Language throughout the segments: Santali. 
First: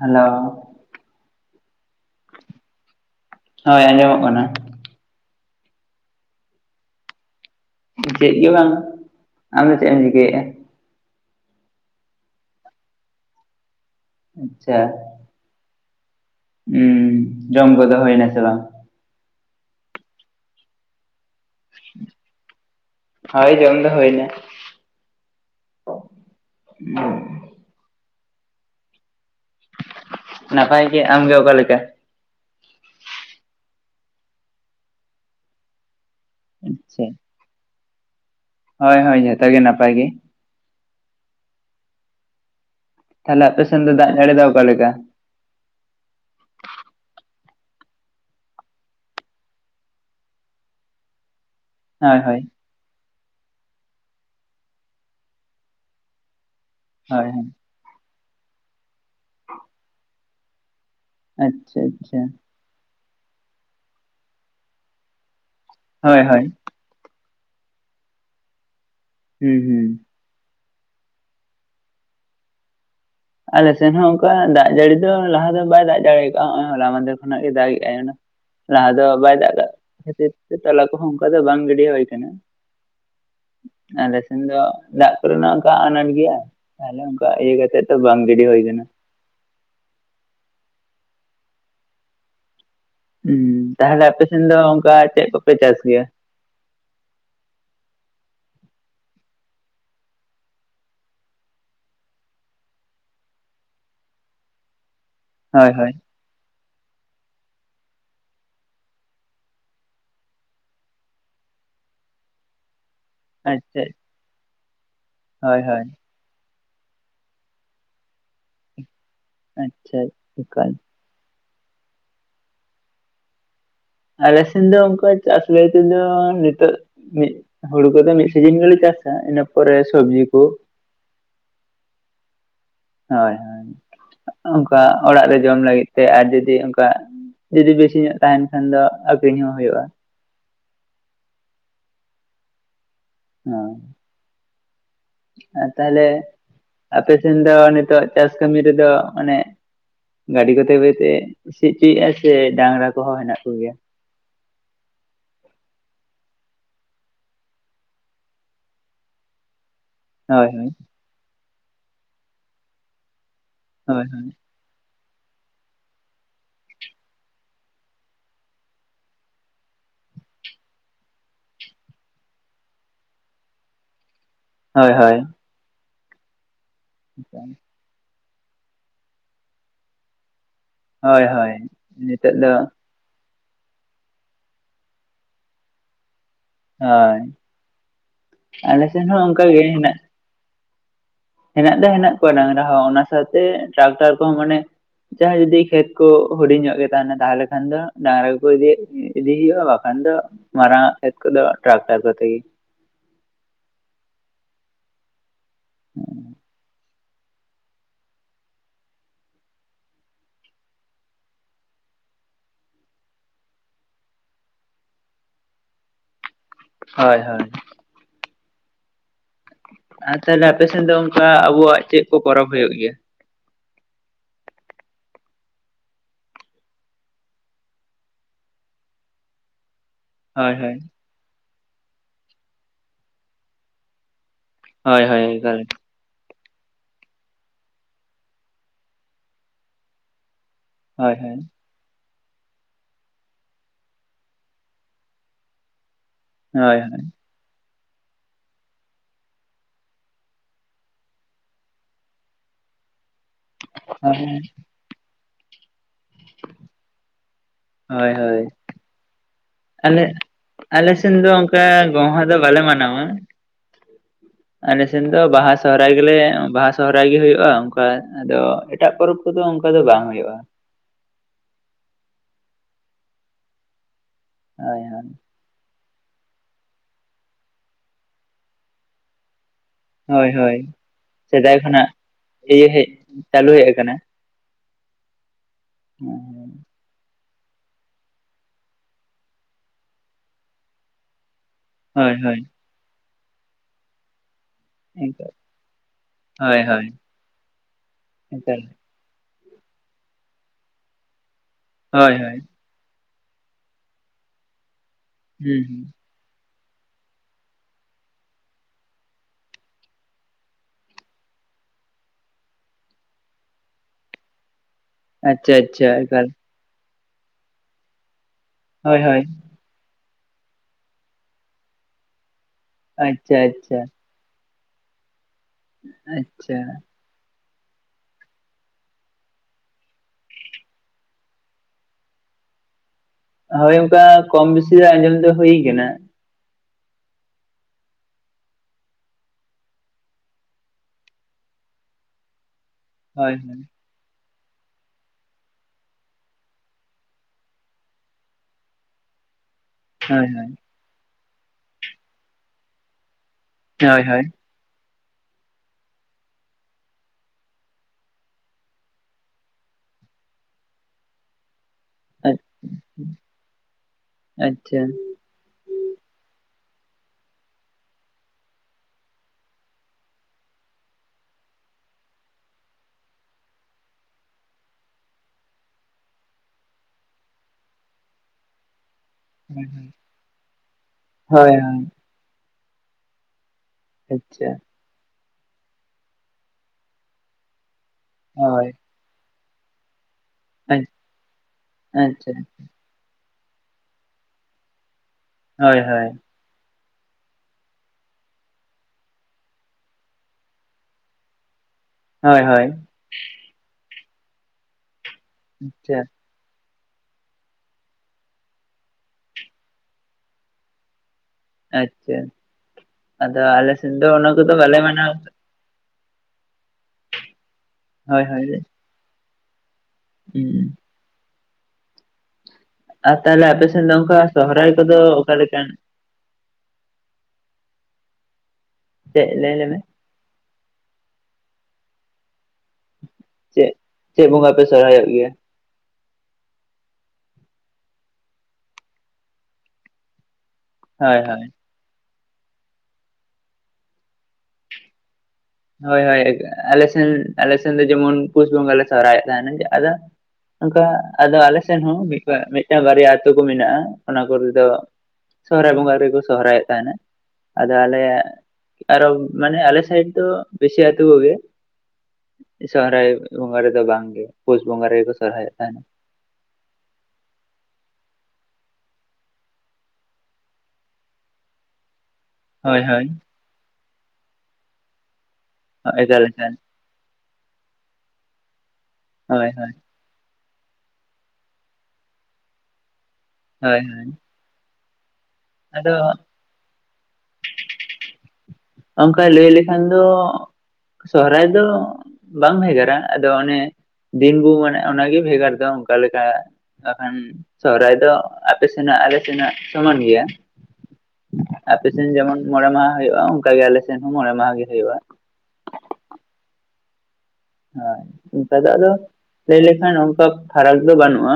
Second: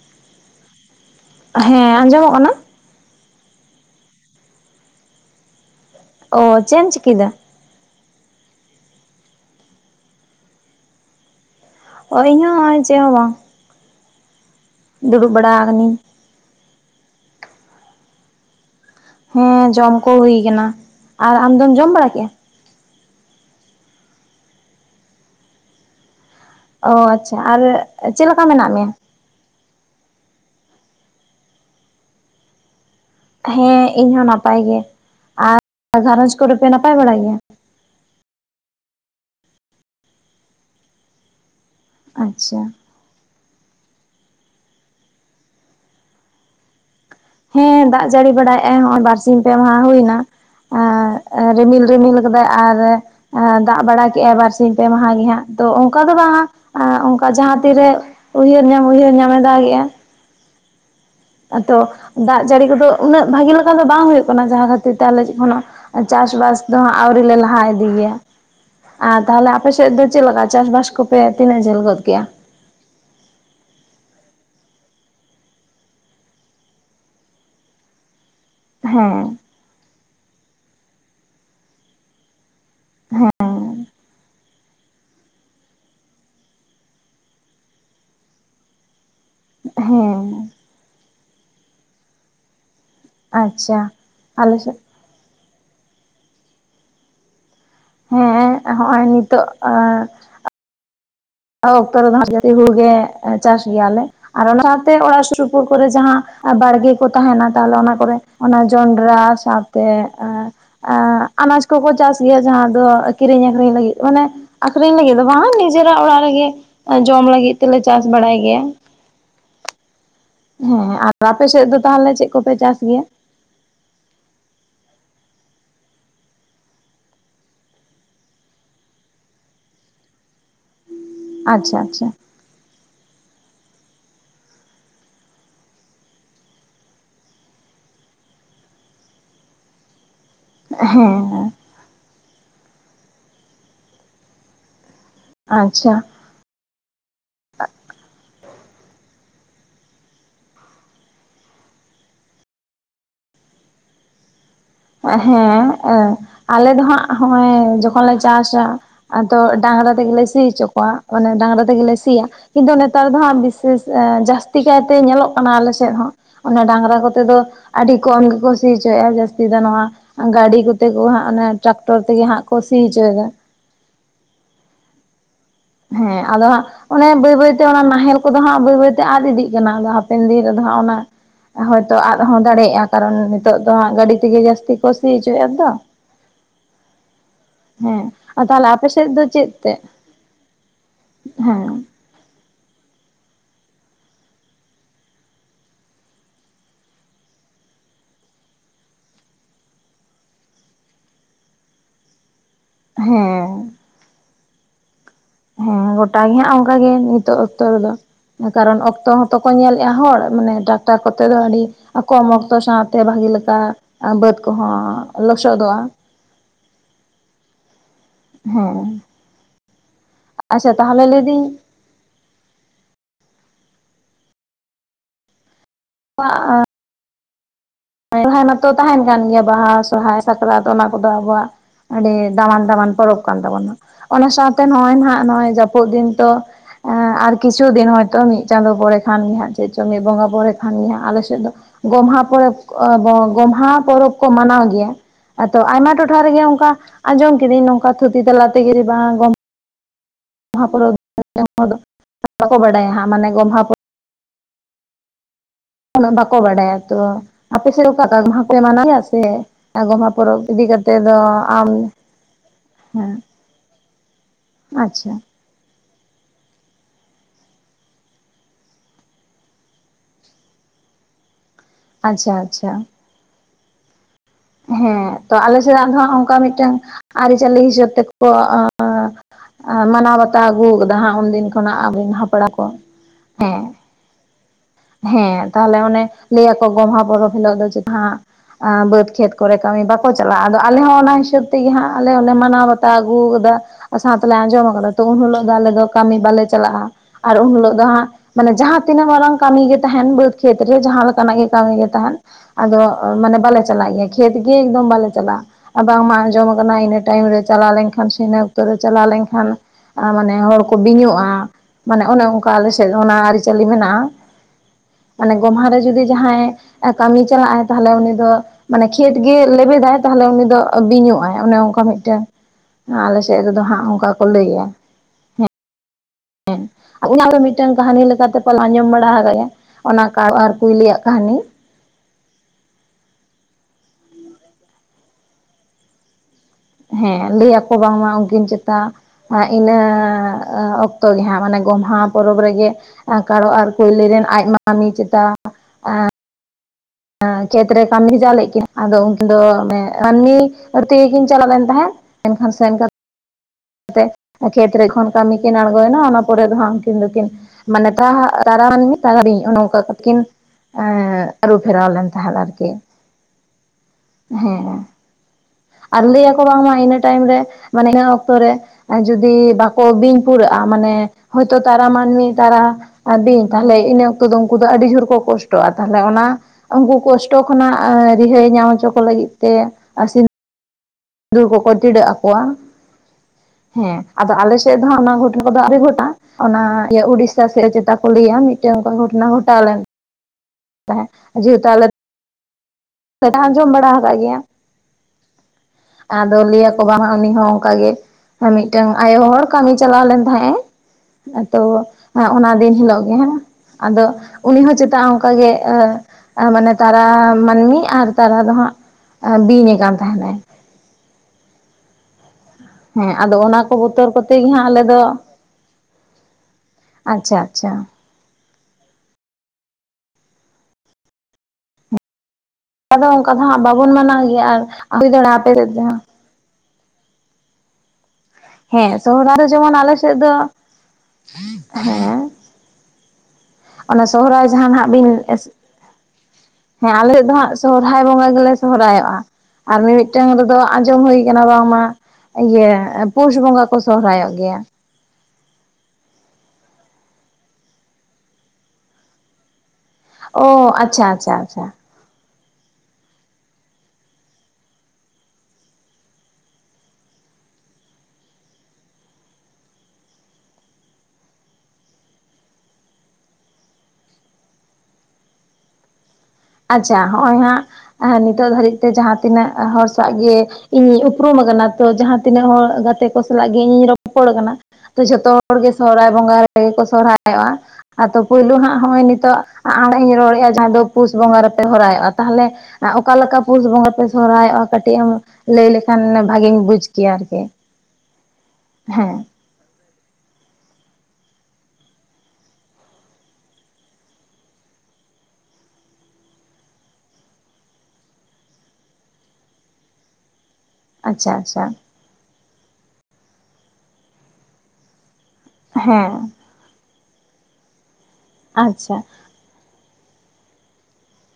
ᱦᱮᱞᱳ! ᱦᱮᱸ ᱟᱸᱡᱚᱢᱚᱜ ᱠᱟᱱᱟ? ᱦᱳᱭ ᱟᱸᱡᱚᱢᱚᱜ ᱠᱟᱱᱟ᱾ ᱚ ᱪᱮᱫ ᱮᱢ ᱪᱤᱠᱟᱹᱭᱟ? ᱪᱮᱫ ᱜᱮ ᱵᱟᱝ᱾ ᱟᱢ ᱫᱚ ᱪᱮᱫ ᱮᱢ ᱪᱤᱠᱟᱹᱭᱮᱫᱼᱟ? ᱤᱧ ᱦᱚᱸ ᱪᱮᱫ ᱦᱚᱸᱵᱟᱝ᱾ ᱫᱩᱲᱩᱵ ᱵᱟᱰᱟ ᱠᱟᱹᱱᱟᱹᱧ᱾ ᱦᱩᱸ ᱡᱚᱢ ᱠᱚᱫᱚ ᱦᱩᱭᱱᱟ ᱥᱮ ᱵᱟᱝ? ᱦᱮᱸ ᱡᱚᱢ ᱠᱚ ᱦᱩᱭ ᱠᱟᱱᱟ ᱟᱨ ᱟᱢᱫᱚᱢ ᱡᱚᱢ ᱵᱟᱲᱟ ᱠᱮᱜᱼᱟ᱾ ᱦᱳᱭ ᱡᱚᱢ ᱫᱚ ᱦᱩᱭᱱᱟ᱾ ᱚ ᱟᱪᱪᱷᱟ ᱟᱨ ᱪᱮᱫ ᱞᱮᱠᱟ ᱢᱮᱱᱟᱜ ᱢᱮᱭᱟ? ᱱᱟᱯᱟᱭ ᱜᱮ᱾ ᱟᱢᱜᱮ ᱚᱠᱟ ᱞᱮᱠᱟ? ᱦᱮᱸ ᱤᱧᱦᱚ ᱱᱟᱯᱟᱭ ᱜᱮ᱾ ᱟᱨ ᱜᱷᱟᱨᱚᱸᱡᱽ ᱠᱚᱨᱮᱯᱮ ᱱᱟᱯᱟᱭ ᱟᱪᱪᱷᱟ ᱵᱟᱲᱟ ᱜᱮᱭᱟ? ᱦᱳᱭ ᱦᱳᱭ ᱡᱷᱚᱛᱚ ᱜᱮ ᱱᱟᱯᱟᱭ ᱜᱮ᱾ ᱟᱪᱪᱷᱟ ᱛᱟᱦᱞᱮ ᱟᱯᱮ ᱥᱮᱱ ᱫᱚ ᱫᱟᱜ ᱡᱟᱹᱲᱤ ᱫᱚ ᱚᱠᱟᱞᱮᱠᱟ? ᱦᱮᱸ ᱫᱟᱜ ᱡᱟᱹᱲᱤ ᱵᱟᱲᱟᱭᱮᱜᱟᱭ ᱱᱚᱜᱚᱭ ᱵᱟᱨᱥᱤᱧ ᱯᱮ ᱢᱟᱦᱟ ᱦᱩᱭᱱᱟ ᱮ ᱨᱤᱢᱤᱞ ᱨᱤᱢᱤᱞ ᱦᱳᱭ ᱦᱳᱭ ᱟᱠᱟᱫᱟᱭ ᱟᱨ ᱫᱟᱜ ᱵᱟᱲᱟ ᱠᱮᱜᱼᱟᱭ ᱵᱟᱨ ᱥᱤᱧ ᱯᱮ ᱢᱟᱦᱟ ᱜᱮ ᱦᱟᱸᱜ ᱛᱚ ᱚᱱᱠᱟ ᱫᱚ ᱵᱟᱝᱟ ᱦᱳᱭ ᱚᱱᱠᱟ ᱦᱳᱭ ᱡᱟᱦᱟᱸ ᱛᱤᱨᱮ ᱩᱭᱦᱟᱹᱨ ᱧᱟᱢ ᱩᱭᱦᱟᱹᱨ ᱧᱟᱢᱮ ᱫᱟᱜᱮᱼᱟ᱾ ᱟᱫᱚ ᱟᱪᱪᱷᱟ ᱟᱪᱪᱷᱟ ᱫᱟᱜ ᱡᱟᱹᱲᱤ ᱠᱚᱫᱚ ᱩᱱᱟᱹᱜ ᱵᱷᱟᱜᱮ ᱞᱮᱠᱟ ᱫᱚ ᱵᱟᱝ ᱦᱩᱭᱩᱜ ᱠᱟᱱᱟ ᱡᱟᱦᱟᱸ ᱠᱷᱟᱹᱛᱤᱨ ᱛᱮ ᱟᱞᱮ ᱪᱮᱫ ᱠᱷᱚᱱᱟᱜ ᱟᱨ ᱦᱳᱭ ᱦᱳᱭ ᱪᱟᱥᱵᱟᱥ ᱫᱚᱦᱟᱸᱜ ᱟᱹᱣᱨᱤᱞᱮ ᱞᱟᱦᱟ ᱤᱫᱤ ᱜᱮᱭᱟ ᱟᱨ ᱛᱟᱦᱞᱮ ᱦᱩᱸ ᱟᱯᱮ ᱦᱩᱸ ᱥᱮᱫ ᱫᱚ ᱪᱮᱫ ᱞᱮᱠᱟ ᱪᱟᱥᱵᱟᱥ ᱠᱚᱯᱮ ᱛᱤᱱᱟᱹᱜ ᱡᱷᱟᱹᱞ ᱜᱚᱫ ᱠᱮᱜᱟ? ᱟᱞᱮ ᱥᱮᱫ ᱦᱚᱸ ᱚᱱᱠᱟ ᱫᱟᱜ ᱡᱟᱹᱲᱤ ᱫᱚ ᱞᱟᱦᱟ ᱫᱚ ᱵᱟᱭ ᱫᱟᱜ ᱡᱟᱲᱮ ᱠᱟᱜᱼᱟ ᱦᱚᱸᱜᱼᱚᱭ ᱦᱚᱞᱟ ᱢᱟᱫᱷᱮᱨ ᱠᱷᱚᱱᱟᱜ ᱜᱮ ᱫᱟᱜᱮᱜ ᱟᱭ ᱚᱱᱟ ᱞᱟᱦᱟ ᱫᱚ ᱵᱟᱭ ᱦᱮᱸ ᱫᱟᱜᱟᱜ ᱠᱷᱟᱹᱛᱤᱨ ᱛᱮ ᱛᱚᱞᱟ ᱠᱚᱦᱚᱸ ᱚᱱᱠᱟ ᱫᱚ ᱵᱟᱝ ᱜᱤᱰᱤ ᱦᱩᱭ ᱠᱟᱱᱟ᱾ ᱦᱮᱸ ᱟᱞ ᱥᱮ ᱫᱚ ᱫᱟᱜ ᱠᱚᱫᱚ ᱦᱮᱸ ᱦᱩᱸ ᱟᱪᱪᱷᱟ ᱛᱟᱦᱞᱮ ᱟᱯᱮ ᱥᱮᱱ ᱟᱞᱮ ᱫᱚ ᱥᱮᱫ ᱚᱱᱠᱟ ᱪᱮᱫ ᱠᱚᱯᱮ ᱪᱟᱥ ᱜᱮᱭᱟ? ᱦᱮᱸ ᱦᱚᱸᱜᱼᱚᱭ ᱱᱤᱛᱚᱜ ᱚᱠᱛᱚ ᱨᱮᱫᱚ ᱡᱟᱛᱤ ᱦᱩᱲᱜᱮ ᱪᱟᱥ ᱜᱮᱭᱟᱞᱮ ᱟᱨ ᱚᱱᱟ ᱚᱲᱟᱜ ᱥᱩᱨ ᱥᱯᱩᱨ ᱦᱳᱭ ᱠᱚᱨᱮ ᱦᱳᱭ ᱡᱟᱦᱟᱸ ᱵᱟᱲᱜᱮ ᱠᱚ ᱛᱟᱦᱮᱱᱟ ᱛᱟᱦᱞᱮ ᱚᱱᱟ ᱠᱚᱨᱮ ᱚᱱᱟ ᱡᱚᱱᱰᱨᱟ ᱥᱟᱶᱛᱮ ᱟ ᱟ ᱟᱱᱟᱡ ᱠᱚ ᱪᱟᱥ ᱜᱮᱭᱟ ᱡᱟᱦᱟᱸ ᱫᱚ ᱠᱤᱨᱤᱧ ᱟᱠᱷᱨᱤᱧ ᱟᱪᱪᱷᱟ ᱞᱟᱹᱜᱤᱫ ᱢᱟᱱᱮ ᱟᱠᱷᱨᱤᱧ ᱞᱟᱹᱜᱤᱫ ᱫᱚ ᱵᱟᱝ ᱦᱳᱭ ᱦᱳᱭ ᱱᱤᱡᱮᱨᱟᱜ ᱚᱲᱟᱜ ᱨᱮᱜᱮ ᱡᱚᱢ ᱞᱟᱹᱜᱤᱫ ᱛᱮᱞᱮ ᱪᱟᱥ ᱵᱟᱲᱟᱭ ᱜᱮᱭᱟ᱾ ᱟᱪᱪᱷᱟ! ᱮᱠᱟᱞ ᱦᱮᱸ ᱟᱨ ᱟᱯᱮ ᱥᱮᱫ ᱫᱚ ᱛᱟᱦᱞᱮ ᱪᱮᱫ ᱠᱚᱯᱮ ᱪᱟᱥ ᱜᱮᱭᱟ? ᱟᱞᱮᱴᱮᱥᱮᱱ ᱫᱚ ᱚᱱᱠᱟ ᱪᱟᱥ ᱞᱟᱹᱭ ᱛᱮᱫᱚ ᱱᱤᱛᱚᱜ ᱢᱤᱫ ᱦᱩᱲᱩ ᱠᱚᱫᱚ ᱢᱤᱫ ᱥᱤᱡᱤᱱ ᱜᱮᱞᱮ ᱪᱟᱥ ᱟ ᱤᱱᱟᱹ ᱯᱚᱨᱮ ᱥᱚᱵᱡᱤ ᱠᱚ ᱟᱪᱪᱷᱟ! ᱟᱪᱪᱷᱟ! ᱦᱳᱭ! ᱦᱳᱭ! ᱚᱱᱠᱟ ᱚᱲᱟᱜ ᱨᱮ ᱡᱚᱢ ᱞᱟᱹᱜᱤᱫ ᱛᱮ ᱟᱨ ᱡᱩᱚᱫᱤ ᱚᱱᱠᱟ ᱡᱩᱫᱤ ᱵᱮᱥᱤ ᱧᱚᱜ ᱛᱟᱦᱮᱱ ᱠᱷᱟᱱ ᱫᱚ ᱟᱠᱷᱨᱤᱧ ᱦᱚᱸ ᱦᱩᱭᱩᱜᱼᱟ᱾ ᱦᱮᱸ ᱦᱮᱸ ᱟᱨ ᱟᱪᱪᱷᱟ ᱛᱟᱦᱚᱞᱮ ᱟᱯᱮ ᱥᱮᱱ ᱫᱚ ᱱᱤᱛᱚᱜ ᱪᱟᱥ ᱠᱟᱹᱢᱤ ᱨᱮᱫᱚ ᱢᱟᱱᱮ ᱜᱟᱹᱰᱤ ᱠᱚᱛᱮ ᱵᱟᱹᱭᱛᱮ ᱥᱤ ᱦᱚᱪᱚᱭᱮᱼᱟ ᱥᱮ ᱰᱟᱝᱨᱟ ᱠᱚᱦᱚᱸ ᱦᱮᱱᱟᱜ ᱠᱚᱜᱮᱭᱟ? ᱦᱮᱸ ᱮ ᱟᱞᱮ ᱫᱚ ᱦᱟᱸᱜ ᱱᱚᱜᱚᱭ ᱡᱚᱠᱷᱚᱱᱞᱮ ᱪᱟᱥᱟ ᱟᱫᱚ ᱰᱟᱝᱨᱟ ᱛᱮᱜᱮ ᱥᱤ ᱦᱳᱭ ᱦᱚᱪᱚ ᱦᱳᱭ ᱠᱚᱣᱟ ᱚᱱᱮ ᱰᱟᱝᱨᱟ ᱛᱮᱜᱮ ᱥᱤᱭᱟ ᱠᱤᱱᱛᱩ ᱱᱮᱛᱟᱨ ᱫᱚ ᱦᱟᱸᱜ ᱵᱤᱥᱮᱥ ᱦᱳᱭ ᱡᱟᱹᱥᱛᱤ ᱠᱟᱭ ᱛᱮ ᱧᱮᱞᱚᱜ ᱠᱟᱱᱟ ᱟᱞᱮ ᱥᱮᱫ ᱦᱚᱸ ᱚᱱᱮ ᱰᱟᱝᱨᱟ ᱠᱚᱛᱮ ᱫᱚ ᱟᱹᱰᱤ ᱠᱚᱢ ᱜᱮᱠᱚ ᱥᱤ ᱦᱚᱪᱚᱭᱮᱜᱼ᱾ᱟ ᱡᱟᱹᱥᱛᱤ ᱥᱟ ᱫᱚ ᱱᱚᱣᱟ ᱜᱟᱹᱰᱤ ᱠᱚᱛᱮ ᱠᱚ ᱦᱟᱸᱜ ᱚᱱᱟ ᱴᱨᱟᱠᱴᱚᱨ ᱛᱮᱜᱮ ᱦᱟᱸᱜ ᱠᱚ ᱥᱤ ᱦᱚᱪᱚᱭᱮᱫᱟ ᱾ [inaudible] ᱦᱳᱭ ᱦᱳᱭ ᱦᱮᱸ ᱟᱫᱚ ᱦᱟᱸᱜ ᱚᱱᱮ ᱵᱟᱹᱭ ᱵᱟᱹᱭᱛᱮ ᱚᱱᱟ ᱱᱟᱦᱮᱞ ᱠᱚᱫᱚ ᱦᱟᱸᱜ ᱵᱟᱹᱭ ᱵᱟᱹᱭᱛᱮ ᱟᱫ ᱤᱫᱤᱜ ᱠᱟᱱᱟ ᱟᱫᱚ ᱦᱟᱯᱮᱱ ᱫᱤᱱ ᱫᱚ ᱦᱟᱜ ᱚᱱᱟ ᱦᱳᱭ ᱦᱳᱭ ᱦᱚᱭᱛᱚ ᱟᱫ ᱱᱤᱛᱚᱜ ᱦᱚᱸ ᱫᱚ ᱫᱟᱲᱮᱭᱟᱜᱼᱟ ᱠᱟᱨᱚᱱ ᱱᱤᱛᱚᱜ ᱫᱚ ᱦᱟᱸᱜ ᱜᱟᱹᱰᱤ ᱛᱮᱜᱮ ᱡᱟᱹᱥᱛᱤ ᱠᱚ ᱥᱤ ᱦᱚᱪᱚᱭᱮᱫ ᱫᱚ ᱦᱳᱭ ᱾ ᱦᱮᱸ ᱛᱟᱦᱞᱮ ᱟᱞᱮ ᱟᱯᱮ ᱥᱮᱫ ᱥᱮᱱ ᱦᱚᱸ ᱫᱚ ᱚᱱᱠᱟ ᱪᱮᱫ ᱜᱮ ᱛᱮ? ᱦᱮᱱᱟᱜ ᱦᱮᱸ ᱦᱮᱱᱟᱜ ᱫᱚ ᱦᱮᱱᱟᱜ ᱠᱚᱣᱟ ᱰᱟᱝᱨᱟ ᱦᱚᱸ ᱚᱱᱟ ᱥᱟᱶᱛᱮ ᱴᱨᱟᱠᱴᱟᱨ ᱠᱚᱦᱚᱸ ᱢᱟᱱᱮ [unintelligible] ᱠᱚ ᱫᱚ ᱦᱤᱰᱤᱧ ᱧᱚᱜ ᱜᱮ ᱛᱟᱦᱮᱱᱟ ᱛᱟᱦᱚᱞᱮ ᱠᱷᱟᱱ ᱫᱚ ᱰᱟᱝᱨᱟ ᱠᱚᱠᱚ ᱤᱫᱤ ᱤᱫᱤ ᱦᱩᱭᱩᱜᱼᱟ ᱵᱟᱠᱷᱟᱱ ᱫᱚ ᱢᱟᱨᱟᱝ ᱟᱜ ᱠᱷᱮᱛ ᱠᱚᱫᱚ ᱴᱨᱟᱠ ᱴᱟᱨ ᱠᱚᱛᱮ ᱜᱮ ᱾ ᱦᱮᱸ ᱦᱮᱸ ᱜᱚᱴᱟᱜ ᱜᱮ ᱦᱟᱜ ᱚᱱᱠᱟᱜᱮ ᱱᱤᱛᱚᱜ ᱚᱠᱛᱚ ᱨᱮᱫᱚ ᱾ ᱠᱟᱨᱚᱱ ᱚᱠᱛᱚ ᱦᱚᱸᱛᱚ ᱠᱚ ᱧᱮᱞ ᱮᱼᱟ ᱦᱚᱲ ᱢᱟᱱᱮ ᱴᱟᱨᱟᱠᱴᱟᱨ ᱠᱚᱛᱮ ᱫᱚ ᱟᱹᱰᱤ ᱠᱚᱢ ᱚᱠᱛᱚ ᱥᱟᱶᱛᱮ ᱵᱷᱟᱜᱤ ᱡᱮᱞᱮᱠᱟ ᱵᱟᱹᱫᱽ ᱠᱚᱦᱚᱸ ᱞᱚᱥᱚᱫᱚᱜᱼᱟ ᱦᱳᱭ ᱦᱳᱭ ᱦᱮᱸ ᱟᱨ ᱛᱟᱦᱞᱮ ᱟᱯᱮ ᱟᱪᱪᱷᱟ ᱥᱮᱫ ᱫᱚ ᱛᱟᱦᱚᱞᱮ ᱚᱱᱠᱟ ᱞᱟᱹᱭᱫᱟᱹᱧ ᱟᱵᱚᱣᱟᱜ ᱪᱮᱫ ᱠᱚ ᱯᱚᱨᱚᱵᱽ ᱦᱩᱭᱩᱜ ᱜᱮᱭᱟ? ᱯᱟ-ᱟ [unintelligible] ᱥᱚᱨ ᱢᱟᱛᱚ ᱛᱟᱦᱮᱱ ᱠᱟᱱ ᱜᱮᱭᱟ ᱵᱟᱦᱟ ᱥᱚᱦᱨᱟᱭ ᱦᱳᱭ ᱥᱟᱠᱨᱟᱛ ᱦᱳᱭ ᱚᱱᱟ ᱠᱚᱫᱚ ᱟᱵᱚᱣᱟᱜ᱾ ᱟᱹᱰᱤ ᱫᱟᱢᱟᱱ ᱫᱟᱢᱟᱱ ᱯᱚᱨᱚᱵᱽ ᱠᱟᱱ ᱛᱟᱵᱚᱱᱟ ᱚᱱᱟ ᱥᱟᱶᱛᱮ ᱱᱚᱜᱼᱚᱭ ᱦᱳᱭ ᱱᱟᱦᱜ ᱦᱳᱭ ᱱᱚᱜᱼᱚᱭ ᱮᱠᱟᱞ ᱡᱟᱹᱯᱩᱫ ᱫᱤᱱ ᱛᱚ ᱾ ᱟᱨ ᱠᱤᱪᱷᱩ ᱫᱤᱱ ᱦᱚᱭᱛᱳ ᱢᱤᱫ ᱪᱟᱸᱫᱳ ᱯᱚᱨᱮ ᱠᱷᱟᱱ ᱜᱮ ᱦᱜ ᱪᱮᱫ ᱪᱚᱝ ᱢᱤᱫ ᱵᱚᱸᱜᱟ ᱯᱚᱨᱮ ᱠᱷᱟᱱ ᱜᱮ ᱦᱟᱜ ᱦᱳᱭ ᱟᱞᱮ ᱦᱳᱭ ᱥᱮᱫ ᱫᱚ ᱜᱚᱢᱦᱟ ᱯᱚᱨᱚᱵᱽ ᱟᱵᱚ ᱜᱚᱢᱦᱟ ᱯᱚᱨᱚᱵᱽ ᱠᱚ ᱢᱟᱱᱟᱣ ᱜᱮᱭᱟ ᱟᱫᱚ ᱟᱭᱢᱟ ᱴᱚᱴᱷᱟ ᱴᱚᱴᱷᱟ ᱨᱮᱜᱮ ᱚᱱᱠᱟ ᱦᱳᱭ ᱦᱳᱭ ᱟᱸᱡᱚᱢ ᱠᱤᱫᱟᱹᱧ ᱱᱚᱝᱠᱟ ᱛᱷᱩᱛᱤ ᱛᱟᱞᱟ ᱛᱮᱜᱮ ᱵᱟᱝ ᱜᱚᱢ [unintelligible] ᱵᱟᱠᱚ ᱵᱟᱰᱟᱭᱟ ᱦᱟᱸᱜ ᱢᱟᱱᱮ ᱜᱚᱢᱦᱟ ᱯᱚᱨᱚᱵᱽ [unintelligible] ᱩᱱᱟᱹᱜ ᱵᱟᱠᱚ ᱵᱟᱰᱟᱭᱟ ᱛᱚ ᱟᱯᱮ ᱥᱮᱫ ᱚᱠᱟ ᱦᱳᱭ ᱴᱟᱜ ᱜᱚᱢᱦᱟ ᱦᱳᱭ ᱯᱮ ᱢᱟᱱᱟᱣᱭᱟ ᱥᱮ ᱟᱞᱮ ᱜᱚᱢᱟᱦᱟ ᱯᱚᱨᱚᱵᱽ ᱤᱫᱤ ᱠᱟᱛᱮ ᱟᱞᱮ ᱫᱚ ᱥᱮᱱ ᱚᱱᱠᱟ ᱟᱢ ᱵᱟᱞᱮ ᱢᱟᱱᱟᱣᱟ ᱾ [inaudible] ᱟᱮ ᱥᱮᱱ ᱟᱪᱪᱷᱟ ᱫᱚ ᱵᱟᱦᱟ ᱥᱚᱦᱨᱟᱭ ᱟᱭᱳ ᱜᱮ ᱞᱟᱹᱭᱟᱭ ᱵᱟᱦᱟ ᱥᱚᱨᱟᱭ ᱜᱮ ᱦᱩᱭᱩᱜᱼᱟ᱾ ᱚᱱᱠᱟ ᱟᱫᱚ ᱮᱴᱟᱜ ᱯᱚᱨᱚᱵᱽ ᱠᱚᱫᱚ ᱚᱱᱠᱟ ᱫᱚ ᱵᱟᱝ ᱦᱩᱭᱩᱜᱼᱟ᱾ [inaudible] ᱟᱪᱪᱷᱟ ᱟᱪᱪᱷᱟ ᱦᱳᱭ ᱦᱮᱸ ᱦᱳᱭ ᱛᱚ ᱟᱞᱮ ᱪᱮᱫᱟᱜ ᱟᱫᱚ ᱚᱱᱠᱟ ᱢᱤᱫᱴᱟᱝ ᱟᱹᱨᱤᱪᱟᱹᱞᱤ ᱦᱤᱥᱟᱹᱵ ᱛᱮᱠᱚ ᱟᱹ ᱢᱟᱱᱟᱣ ᱦᱳᱭ ᱵᱟᱛᱟᱣ ᱦᱳᱭ ᱟᱹᱜᱩ ᱠᱟᱫᱟ ᱦᱟᱸᱜ ᱩᱱᱫᱤᱱ ᱠᱷᱚᱱᱟᱜ ᱟᱵᱤᱱ ᱦᱟᱯᱲᱟᱢ ᱠᱚ ᱤᱭᱟᱹ ᱦᱮᱡ ᱪᱟᱹᱞᱩ ᱦᱮᱸ᱾ ᱦᱮᱡ ᱟᱠᱟᱱᱟ [unintelligible] ᱦᱮᱸ ᱛᱟᱦᱞᱮ ᱚᱱᱮ ᱞᱟᱹᱭᱟᱠᱚ ᱜᱚᱢᱦᱟ ᱯᱚᱨᱚᱵᱽ ᱦᱤᱞᱳᱜ ᱫᱚ ᱪᱮᱫᱦᱟᱸᱜ ᱵᱟᱹᱫᱽ ᱠᱷᱮᱛ ᱠᱚᱨᱮ ᱠᱟᱹᱢᱤ ᱵᱟᱠᱚ ᱪᱟᱞᱟᱜᱼᱟ ᱟᱫᱚ ᱟᱞᱮ ᱦᱚᱸ ᱚᱱᱟ ᱦᱤᱥᱟᱹᱵ ᱛᱮᱜᱮ ᱦᱟᱜ ᱟᱞᱮ ᱦᱳᱭ ᱦᱚᱸᱞᱮ ᱦᱳᱭ ᱢᱟᱱᱟᱣ ᱵᱟᱛᱟᱣ ᱟᱹᱜᱩ ᱟᱠᱟᱫᱟ ᱥᱟᱶᱛᱮ ᱮ ᱟᱸᱡᱚᱢ ᱟᱠᱟᱫᱟ ᱛᱚ ᱩᱱ ᱮᱱᱠᱟ ᱦᱤᱞᱳᱜ ᱫᱚ ᱟᱞᱮ ᱫᱚᱞᱮ ᱟᱡᱚᱢ ᱟᱠᱟᱫᱟ ᱛᱚ ᱩᱱ ᱦᱤᱞᱚᱜ ᱫᱚ ᱟᱞᱮ ᱫᱚ ᱠᱟᱹᱢᱤ ᱵᱟᱞᱮ ᱦᱳᱭ ᱪᱟᱞᱟᱜᱼᱟ ᱦᱳᱭ ᱟᱨ ᱩᱱ ᱦᱤᱞᱚᱜ ᱫᱚ ᱦᱟᱸᱜ ᱢᱟᱱᱮ ᱮᱠᱟᱞ ᱡᱟᱦᱟᱸ ᱛᱤᱱᱟᱹᱜ ᱢᱟᱨᱟᱝ ᱠᱟᱹᱢᱤ ᱜᱮ ᱛᱟᱦᱮᱱ ᱵᱟᱹᱫ ᱠᱷᱮᱛ ᱨᱮ ᱡᱟᱦᱟ ᱞᱮᱠᱟᱱᱟᱜ ᱠᱟᱹᱢᱤ ᱜᱮ ᱛᱟᱦᱮᱱ ᱦᱳᱭ ᱦᱳᱭ ᱟᱫᱚ ᱢᱟᱱᱮ ᱵᱟᱞᱮ ᱪᱟᱞᱟᱜ ᱜᱮᱭᱟ ᱠᱷᱮᱛ ᱜᱮ ᱮᱠᱫᱚᱢ ᱵᱟᱞᱮ ᱦᱩᱸ ᱪᱟᱞᱟᱜᱼᱟ ᱦᱩᱸ ᱵᱟᱝ ᱢᱟ ᱟᱡᱚᱢ ᱠᱟᱱᱟ ᱤᱱᱟᱹ ᱴᱟᱭᱤᱢ ᱨᱮ ᱪᱟᱞᱟᱣ ᱞᱮᱱᱠᱷᱟᱱ ᱥᱮ ᱤᱱᱟᱹ ᱚᱠᱛᱚ ᱨᱮ ᱪᱟᱞᱟᱣ ᱞᱮᱱᱠᱷᱟᱱ ᱟᱨ ᱢᱟᱱᱮ ᱦᱚᱲ ᱠᱚ ᱵᱤᱧᱚᱜᱼᱟ᱾ ᱢᱟᱱᱮ ᱚᱱᱮ ᱚᱱᱠᱟ ᱟᱞᱮ ᱥᱮᱫ ᱚᱱᱟ ᱟᱹᱨᱤᱪᱟᱹᱞᱤ ᱢᱮᱱᱟᱜᱼᱟ᱾ ᱢᱟᱱᱮ ᱟᱪᱪᱷᱟ ᱜᱚᱢᱦᱟ ᱨᱮ ᱟᱪᱪᱷᱟ ᱡᱚᱫᱤ ᱮᱠᱟᱞ ᱡᱟᱦᱟᱸᱭ ᱠᱟᱹᱢᱤ ᱪᱟᱞᱟᱜᱼᱟᱭ ᱛᱟᱦᱚᱞᱮ ᱩᱱᱤ ᱫᱚ ᱢᱟᱱᱮ ᱦᱳᱭ ᱠᱷᱮᱛ ᱦᱳᱭ ᱜᱮᱭ ᱞᱮᱵᱮᱫᱟᱭ ᱛᱟᱦᱞᱮ ᱩᱱᱤ ᱫᱚ ᱵᱤᱧᱚᱜ ᱟᱭ ᱾ ᱚᱱᱮ ᱚᱱᱠᱟ ᱢᱤᱫᱴᱮᱱ ᱟᱪᱪᱷᱟ ᱟᱞᱮᱥᱮᱫ ᱨᱮᱫᱚ ᱟᱪᱪᱷᱟ ᱦᱟᱸᱜ ᱚᱱᱠᱟ ᱠᱚ ᱞᱟᱹᱭᱟ ᱾ ᱦᱮᱸ ᱟᱪᱪᱷᱟ ᱦᱮᱸ ᱟᱨ ᱚᱱᱟ ᱠᱚᱨᱮ ᱢᱤᱫᱴ [unintelligible] ᱢᱤᱫᱴᱮᱱ ᱠᱟᱹᱦᱱᱤ ᱞᱮᱠᱟᱛᱮ ᱯᱟᱞ ᱟᱸᱡᱚᱢ ᱵᱟᱲᱟ ᱠᱟᱫᱟ ᱚᱱᱟ ᱠᱟᱲ ᱠᱩᱭ-ᱞᱤᱭᱟᱜ ᱠᱟᱹᱦᱱᱤ ᱦᱳᱭ ᱚᱱᱠᱟ ᱠᱚᱢ ᱵᱮᱥᱤ ᱫᱚ ᱟᱸᱡᱚᱢ ᱫᱚ ᱦᱩᱭ ᱠᱟᱱᱟ ᱦᱮᱸ ᱞᱟᱹᱭᱟᱠᱚ ᱵᱟᱝᱢᱟ ᱩᱱᱠᱤᱱ ᱪᱮᱛᱟ ᱤᱱᱟᱹ ᱚᱠᱛᱚ ᱜᱮ ᱦᱟᱸᱜ ᱢᱟᱱᱮ ᱜᱚᱢᱦᱟ ᱯᱚᱨᱚᱵᱽ ᱨᱮᱜᱮ ᱦᱳᱭ ᱠᱟᱨᱚ ᱦᱳᱭ ᱟᱨ ᱠᱩᱭᱞᱤ ᱨᱮᱱ ᱟᱭᱢᱟᱢᱤ ᱪᱮᱛᱟᱱ ᱠᱷᱮᱛᱨᱮ ᱠᱟᱹᱢᱤᱮᱡᱟᱣ ᱞᱮᱫ ᱠᱤᱱᱟᱹ ᱟᱫᱚ ᱩᱱᱠᱤᱱ ᱫᱚ ᱦᱳᱭ ᱢᱟᱹᱱᱢᱤ ᱛᱮᱜᱮ ᱠᱤᱱ [inaudible] ᱪᱟᱞᱟᱣ ᱞᱮᱱ ᱛᱟᱦᱮᱸᱫ ᱮᱱᱠᱷᱟᱱ ᱥᱮᱱ ᱦᱳᱭ ᱠᱟᱛᱮ ᱦᱳᱭ ᱠᱷᱮᱛ ᱨᱮ ᱠᱷᱚᱱ ᱠᱟᱹᱢᱤ ᱠᱤᱱ ᱟᱬᱜᱚᱭᱮᱱᱟ ᱚᱱᱟ ᱯᱚᱨᱮ ᱫᱚ ᱦᱟᱸᱜ ᱩᱱᱠᱤᱱ ᱫᱚᱠᱤᱱ ᱢᱟᱱᱮ ᱛᱟᱦᱟ ᱛᱟᱨᱟ ᱢᱟᱹᱱᱢᱤ ᱛᱟᱨᱟ ᱵᱤᱧ ᱚᱱᱮ ᱚᱱᱠᱟ ᱠᱟᱛᱮ ᱠᱤᱱ ᱮ ᱟᱹᱨᱩ ᱯᱷᱮᱨᱟᱣ ᱞᱮᱱ ᱛᱟᱦᱮᱫ ᱦᱳᱭ ᱟᱨᱠᱤ ᱦᱮᱸ ᱟᱪᱪᱷᱟ ᱟᱨ ᱞᱟᱹᱭ ᱟᱠᱚ ᱵᱟᱝᱢᱟ ᱤᱱᱟᱹ ᱴᱟᱭᱤᱢ ᱨᱮ ᱢᱟᱱᱮ ᱤᱱᱟᱹ ᱚᱠᱛᱚᱨ ᱨᱮ ᱡᱩᱫᱤ ᱵᱟᱠᱚ ᱵᱤᱧ ᱯᱩᱨᱟᱹᱜᱼᱟ ᱢᱟᱱᱮ ᱦᱚᱭᱛᱚ ᱛᱟᱨᱟ ᱢᱟᱹᱱᱢᱤ ᱛᱟᱨᱟ ᱟ ᱵᱤᱧ ᱛᱟᱦᱚᱞᱮ ᱤᱱᱟᱹ ᱚᱠᱛᱚ ᱫᱚ ᱩᱱᱠᱩ ᱫᱚ ᱟᱹᱰᱤ ᱡᱳᱨ ᱠᱚ ᱠᱚᱥᱴᱚᱜᱼᱟ ᱟᱨ ᱛᱟᱦᱚᱞᱮ ᱚᱱᱟ ᱩᱱᱠᱩ ᱠᱚᱥᱴᱚ ᱠᱷᱚᱱᱟᱜ ᱨᱤᱦᱟᱹᱭ ᱧᱟᱢ ᱦᱚᱪᱚ ᱠᱚ ᱞᱟᱹᱜᱤᱫ ᱛᱮ ᱦᱳᱭ ᱟᱥᱤᱱ ᱫᱩ ᱦᱳᱭ ᱠᱚᱠᱚ ᱴᱤᱰᱟᱹᱜ ᱟᱠᱚᱣᱟ ᱦᱮᱸ ᱟᱫᱚ ᱟᱪᱪᱷᱟ ᱟᱞᱮᱥᱮᱫ ᱫᱚ ᱦᱟᱜ ᱚᱱᱟ ᱜᱷᱚᱴᱱᱟ ᱠᱚᱫᱚ ᱟᱹᱨᱤ ᱜᱷᱚᱴᱟ ᱚᱱᱟ ᱮ ᱩᱲᱤᱥᱥᱟ ᱥᱮᱫ ᱪᱮᱛᱟ ᱠᱩᱞᱮᱭᱟ ᱦᱳᱭ ᱢᱤᱫᱴᱮᱱ ᱚᱱᱠᱟ ᱜᱷᱚᱴᱚᱱᱟ ᱜᱷᱚᱴᱟᱣ ᱞᱮᱱ ᱛᱟᱦᱮ ᱡᱮᱦᱩᱛᱩ ᱟᱞᱮ [unintelligible] ᱟᱪᱪᱷᱟ ᱥᱮᱴᱟ ᱟᱸᱡᱚᱢ ᱵᱟᱲᱟ ᱟᱠᱟᱫ ᱜᱮᱭᱟ ᱦᱳᱭ ᱦᱳᱭ ᱟᱫᱚ ᱞᱟᱹᱭᱟ ᱵᱟᱝ ᱢᱟ ᱩᱱᱤ ᱦᱚᱸ ᱚᱱᱠᱟᱜᱮ ᱢᱤᱫᱴᱟᱝ ᱟᱭᱳ ᱦᱚᱲ ᱠᱟᱹᱢᱤ ᱪᱟᱞᱟᱣ ᱞᱮᱱ ᱛᱟᱦᱮᱸᱜᱼᱮ ᱛᱚ ᱦᱮ ᱦᱳᱭ ᱚᱱᱟ ᱫᱤᱱ ᱦᱳᱭ ᱦᱤᱞᱳᱜ ᱜᱮ ᱦᱮ ᱟᱫᱚ ᱩᱱᱤ ᱦᱚᱸ ᱪᱮᱛᱟᱜ ᱚᱱᱠᱟ ᱠᱟᱭᱜᱮ ᱟᱪᱪᱷᱟ ᱮ ᱢᱟᱱᱮ ᱛᱟᱨᱟ ᱢᱟᱹᱱᱢᱤ ᱟᱨ ᱛᱟᱨᱟ ᱫᱚ ᱦᱟᱸᱜ ᱵᱤᱧᱮ ᱠᱟᱱ ᱛᱟᱦᱮᱱᱟᱭ ᱟᱪᱪᱷᱟ [inaudible] ᱦᱮᱸ ᱟᱫᱚ ᱚᱱᱟ ᱠᱚ ᱟᱞᱮ ᱥᱮᱱ ᱫᱚ ᱵᱚᱛᱚᱨ ᱠᱚᱛᱮ ᱚᱱᱟ ᱠᱚᱫᱚ ᱜᱮᱦᱟᱸᱜ ᱵᱟᱞᱮ ᱟᱞᱮ ᱫᱚ ᱢᱟᱱᱟᱣ ᱟᱪᱪᱷᱟ ᱟᱪᱪᱷᱟ ᱦᱳᱭ ᱦᱳᱭ ᱦᱩᱸ [inaudible] ᱟᱫᱚ ᱟᱨ ᱚᱱᱠᱟ ᱫᱚ ᱛᱟᱦᱚᱞᱮ ᱦᱟᱸᱜ ᱟᱯᱮ ᱥᱮᱱ ᱵᱟᱵᱚᱱ ᱫᱚ ᱚᱱᱠᱟ ᱢᱟᱱᱟᱣ ᱜᱮᱭᱟ ᱟᱨ ᱥᱚᱦᱨᱟᱭ ᱠᱚᱫᱚ ᱦᱩᱭ ᱚᱠᱟ ᱫᱟᱲᱮᱭᱟᱜᱼᱟ ᱟᱯᱮ ᱞᱮᱠᱟᱱ ᱥᱮᱫ ᱡᱮᱢᱚᱱ ᱦᱮᱸ ᱪᱮᱫ ᱥᱚᱨᱦᱟᱭ ᱫᱚ ᱞᱟᱹᱭ ᱡᱮᱢᱚᱱ ᱞᱮᱢᱮ ᱟᱞᱮ ᱥᱮᱫ ᱫᱚ ᱦᱮᱸ ᱪᱮᱫ ᱚᱱᱟ ᱪᱮᱫ ᱥᱚᱦᱚᱨᱟᱭ ᱵᱚᱸᱜᱟ ᱯᱮ ᱡᱟᱦᱟᱸᱟᱱᱟᱜ ᱵᱤᱱ ᱥᱚᱨᱦᱟᱭᱚᱜ ᱜᱮᱭᱟ ᱮᱥ ᱦᱮᱸ ᱟᱞᱮ ᱫᱚ ᱦᱟᱸᱜ ᱥᱚᱨᱦᱟᱭ ᱵᱚᱸᱜᱟ ᱜᱮᱞᱮ ᱥᱚᱦᱨᱟᱭᱚᱜᱼᱟ ᱟᱨ ᱢᱤᱼᱢᱤᱫᱴᱟᱝ ᱨᱮᱫᱚ ᱟᱸᱡᱚᱢ ᱦᱩᱭ ᱦᱳᱭ ᱟᱠᱟᱱᱟ ᱦᱳᱭ ᱵᱟᱝᱢᱟ ᱤᱭᱟᱹ ᱯᱩᱥ ᱵᱚᱸᱜᱟ ᱠᱚ ᱥᱚᱦᱨᱟᱭᱚᱜ ᱜᱮᱭᱟ ᱦᱳᱭ ᱦᱳᱭ ᱟᱞᱮᱮᱥᱱ ᱟᱞᱮᱮᱥᱱ ᱫᱚ ᱡᱮᱢᱚᱱ ᱯᱩᱥ ᱵᱚᱸᱜᱟ ᱞᱮ ᱥᱚᱦᱨᱟᱭᱚᱜ ᱛᱟᱦᱮᱱᱟ ᱟᱫᱚ ᱚ ᱚᱱᱠᱟ ᱟᱪᱪᱷᱟ ᱟᱪᱪᱷᱟ ᱟᱫᱚ ᱟᱞᱮ ᱟᱪᱪᱷᱟ ᱥᱮᱱ ᱦᱚᱸ ᱢᱤᱫ ᱢᱤᱫᱴᱟᱝ ᱵᱟᱨᱭᱟ ᱟᱹᱛᱩᱳ ᱠᱚ ᱢᱮᱱᱟᱜᱼᱟ ᱚᱱᱟ ᱠᱚᱨᱮ ᱫᱚ ᱥᱚᱦᱨᱟᱭ ᱵᱚᱸᱜᱟ ᱨᱮᱠᱚ ᱥᱚᱦᱨᱟᱭᱚᱜ ᱛᱟᱦᱮᱱᱟ ᱟᱫᱚ ᱟᱞᱮ ᱟᱨᱚ ᱢᱟᱱᱮ ᱟᱞᱮ ᱥᱟᱭᱤᱰ ᱫᱚ ᱵᱮᱥᱤ ᱟᱹᱛᱩ ᱠᱚᱜᱮ ᱥᱚᱦᱨᱟᱭ ᱵᱚᱸᱜᱟ ᱨᱮᱫᱚ ᱵᱟᱝᱜᱮ ᱯᱩᱥ ᱵᱚᱸᱜᱟ ᱨᱮᱜᱮ ᱠᱚ ᱥᱚᱦᱨᱟᱭᱚᱜ ᱛᱟᱦᱮᱱᱟ ᱟᱪᱪᱷᱟ ᱦᱚᱜᱼᱚᱭ ᱦᱟᱸᱜ ᱱᱤᱛᱚᱜᱜ ᱫᱷᱟᱹᱨᱤᱡ ᱛᱮ ᱡᱟᱦᱟᱸᱛᱤᱱᱟᱹᱜ ᱦᱚᱲ ᱥᱟᱶ ᱜᱮ ᱤᱧ ᱩᱯᱨᱩᱢ ᱠᱟᱱᱟ ᱛᱚ ᱡᱟᱦᱟ [inaudible] ᱛᱤᱱᱟᱹᱜ ᱦᱚᱲ ᱦᱳᱭ ᱦᱳᱭ ᱜᱟᱛᱮ ᱠᱚ ᱥᱟᱞᱟᱜ ᱜᱮ ᱤᱧᱤᱧ ᱨᱚᱯᱚᱲ ᱠᱟᱱᱟ ᱡᱷᱚᱛᱚ ᱦᱚᱲ ᱜᱮ ᱥᱚᱦᱨᱟᱭ ᱮᱠᱟᱞ ᱵᱚᱸᱜᱟ ᱮᱠᱟᱞ ᱨᱮᱜᱮ ᱠᱚ ᱥᱚᱦᱨᱟᱭ ᱦᱳᱭᱳᱜ ᱟ ᱟᱫᱚ ᱯᱳᱭᱞᱳ ᱦᱟᱸᱜ ᱦᱚᱜᱼᱚᱭ ᱱᱤᱛᱚᱜ ᱦᱳᱭ ᱦᱳᱭ ᱟᱜ ᱦᱟᱜ ᱤᱧ ᱨᱚᱲᱮᱫᱼᱟ ᱡᱟᱦᱟᱸ ᱫᱚ ᱯᱩᱥ ᱯᱩᱥ ᱵᱚᱸᱜᱟ ᱨᱮᱯᱮ ᱥᱚᱦᱨᱟᱭᱚᱜᱼᱟ ᱛᱟᱦᱚᱞᱮ ᱚᱠᱟ ᱞᱮᱠᱟ ᱯᱩᱥ ᱦᱳᱭ ᱵᱚᱸᱜᱟ ᱯᱮ ᱦᱳᱭ ᱥᱚᱦᱨᱟᱭᱚᱜᱼᱟ ᱠᱟᱹᱴᱤᱡ ᱮᱢ ᱞᱟᱹᱭ ᱟᱫᱚ ᱞᱮᱠᱷᱟᱱ ᱵᱷᱟᱜᱤᱧ ᱵᱩᱡᱽ ᱠᱮᱭᱟ ᱟᱨᱠᱤ ᱦᱮᱸ ᱚᱱᱠᱟ ᱞᱟᱹᱭ ᱞᱮᱠᱷᱟᱱ ᱫᱚ ᱥᱚᱦᱨᱟᱭ ᱫᱚ ᱵᱟᱝ ᱵᱷᱮᱜᱟᱨᱟ ᱟᱫᱚ ᱚᱱᱮ ᱫᱤᱱ ᱵᱚ ᱢᱟᱱᱮ ᱚᱱᱟᱜᱮ ᱵᱷᱮᱜᱟᱨ ᱫᱚ ᱚᱱᱠᱟ ᱞᱮᱠᱟ ᱵᱟᱠᱷᱟᱱ ᱥᱚᱦᱨᱟᱭ ᱫᱚ ᱟᱯᱮ ᱥᱮᱱᱟᱜ ᱟᱞᱮ ᱥᱮᱱᱟᱜ ᱥᱚᱢᱟᱱ ᱜᱮᱭᱟ ᱟᱪᱪᱷᱟ ᱟᱪᱪᱷᱟ ᱟᱯᱮ ᱥᱮᱱ ᱡᱮᱢᱚᱱ ᱢᱚᱬᱮ ᱢᱟᱦᱟ ᱦᱩᱭᱩᱜᱼᱟ ᱚᱱᱠᱟᱟᱜ ᱜᱮ ᱟᱞᱮ ᱥᱮᱱ ᱦᱚᱸ ᱢᱚᱬᱮ ᱢᱟᱦᱟ ᱜᱮ ᱦᱩᱭᱩᱜᱼᱟ ᱦᱮᱸ ᱦᱮ ᱚᱱᱠᱟ ᱫᱚ ᱟᱫᱚ ᱟᱪᱪᱷᱟ ᱞᱟᱹᱭ [unintelligible] ᱮᱠᱷᱟᱱ ᱚᱱᱠᱟ ᱯᱷᱟᱨᱟᱠ ᱫᱚ ᱵᱟᱹᱱᱩᱜᱼᱟ᱾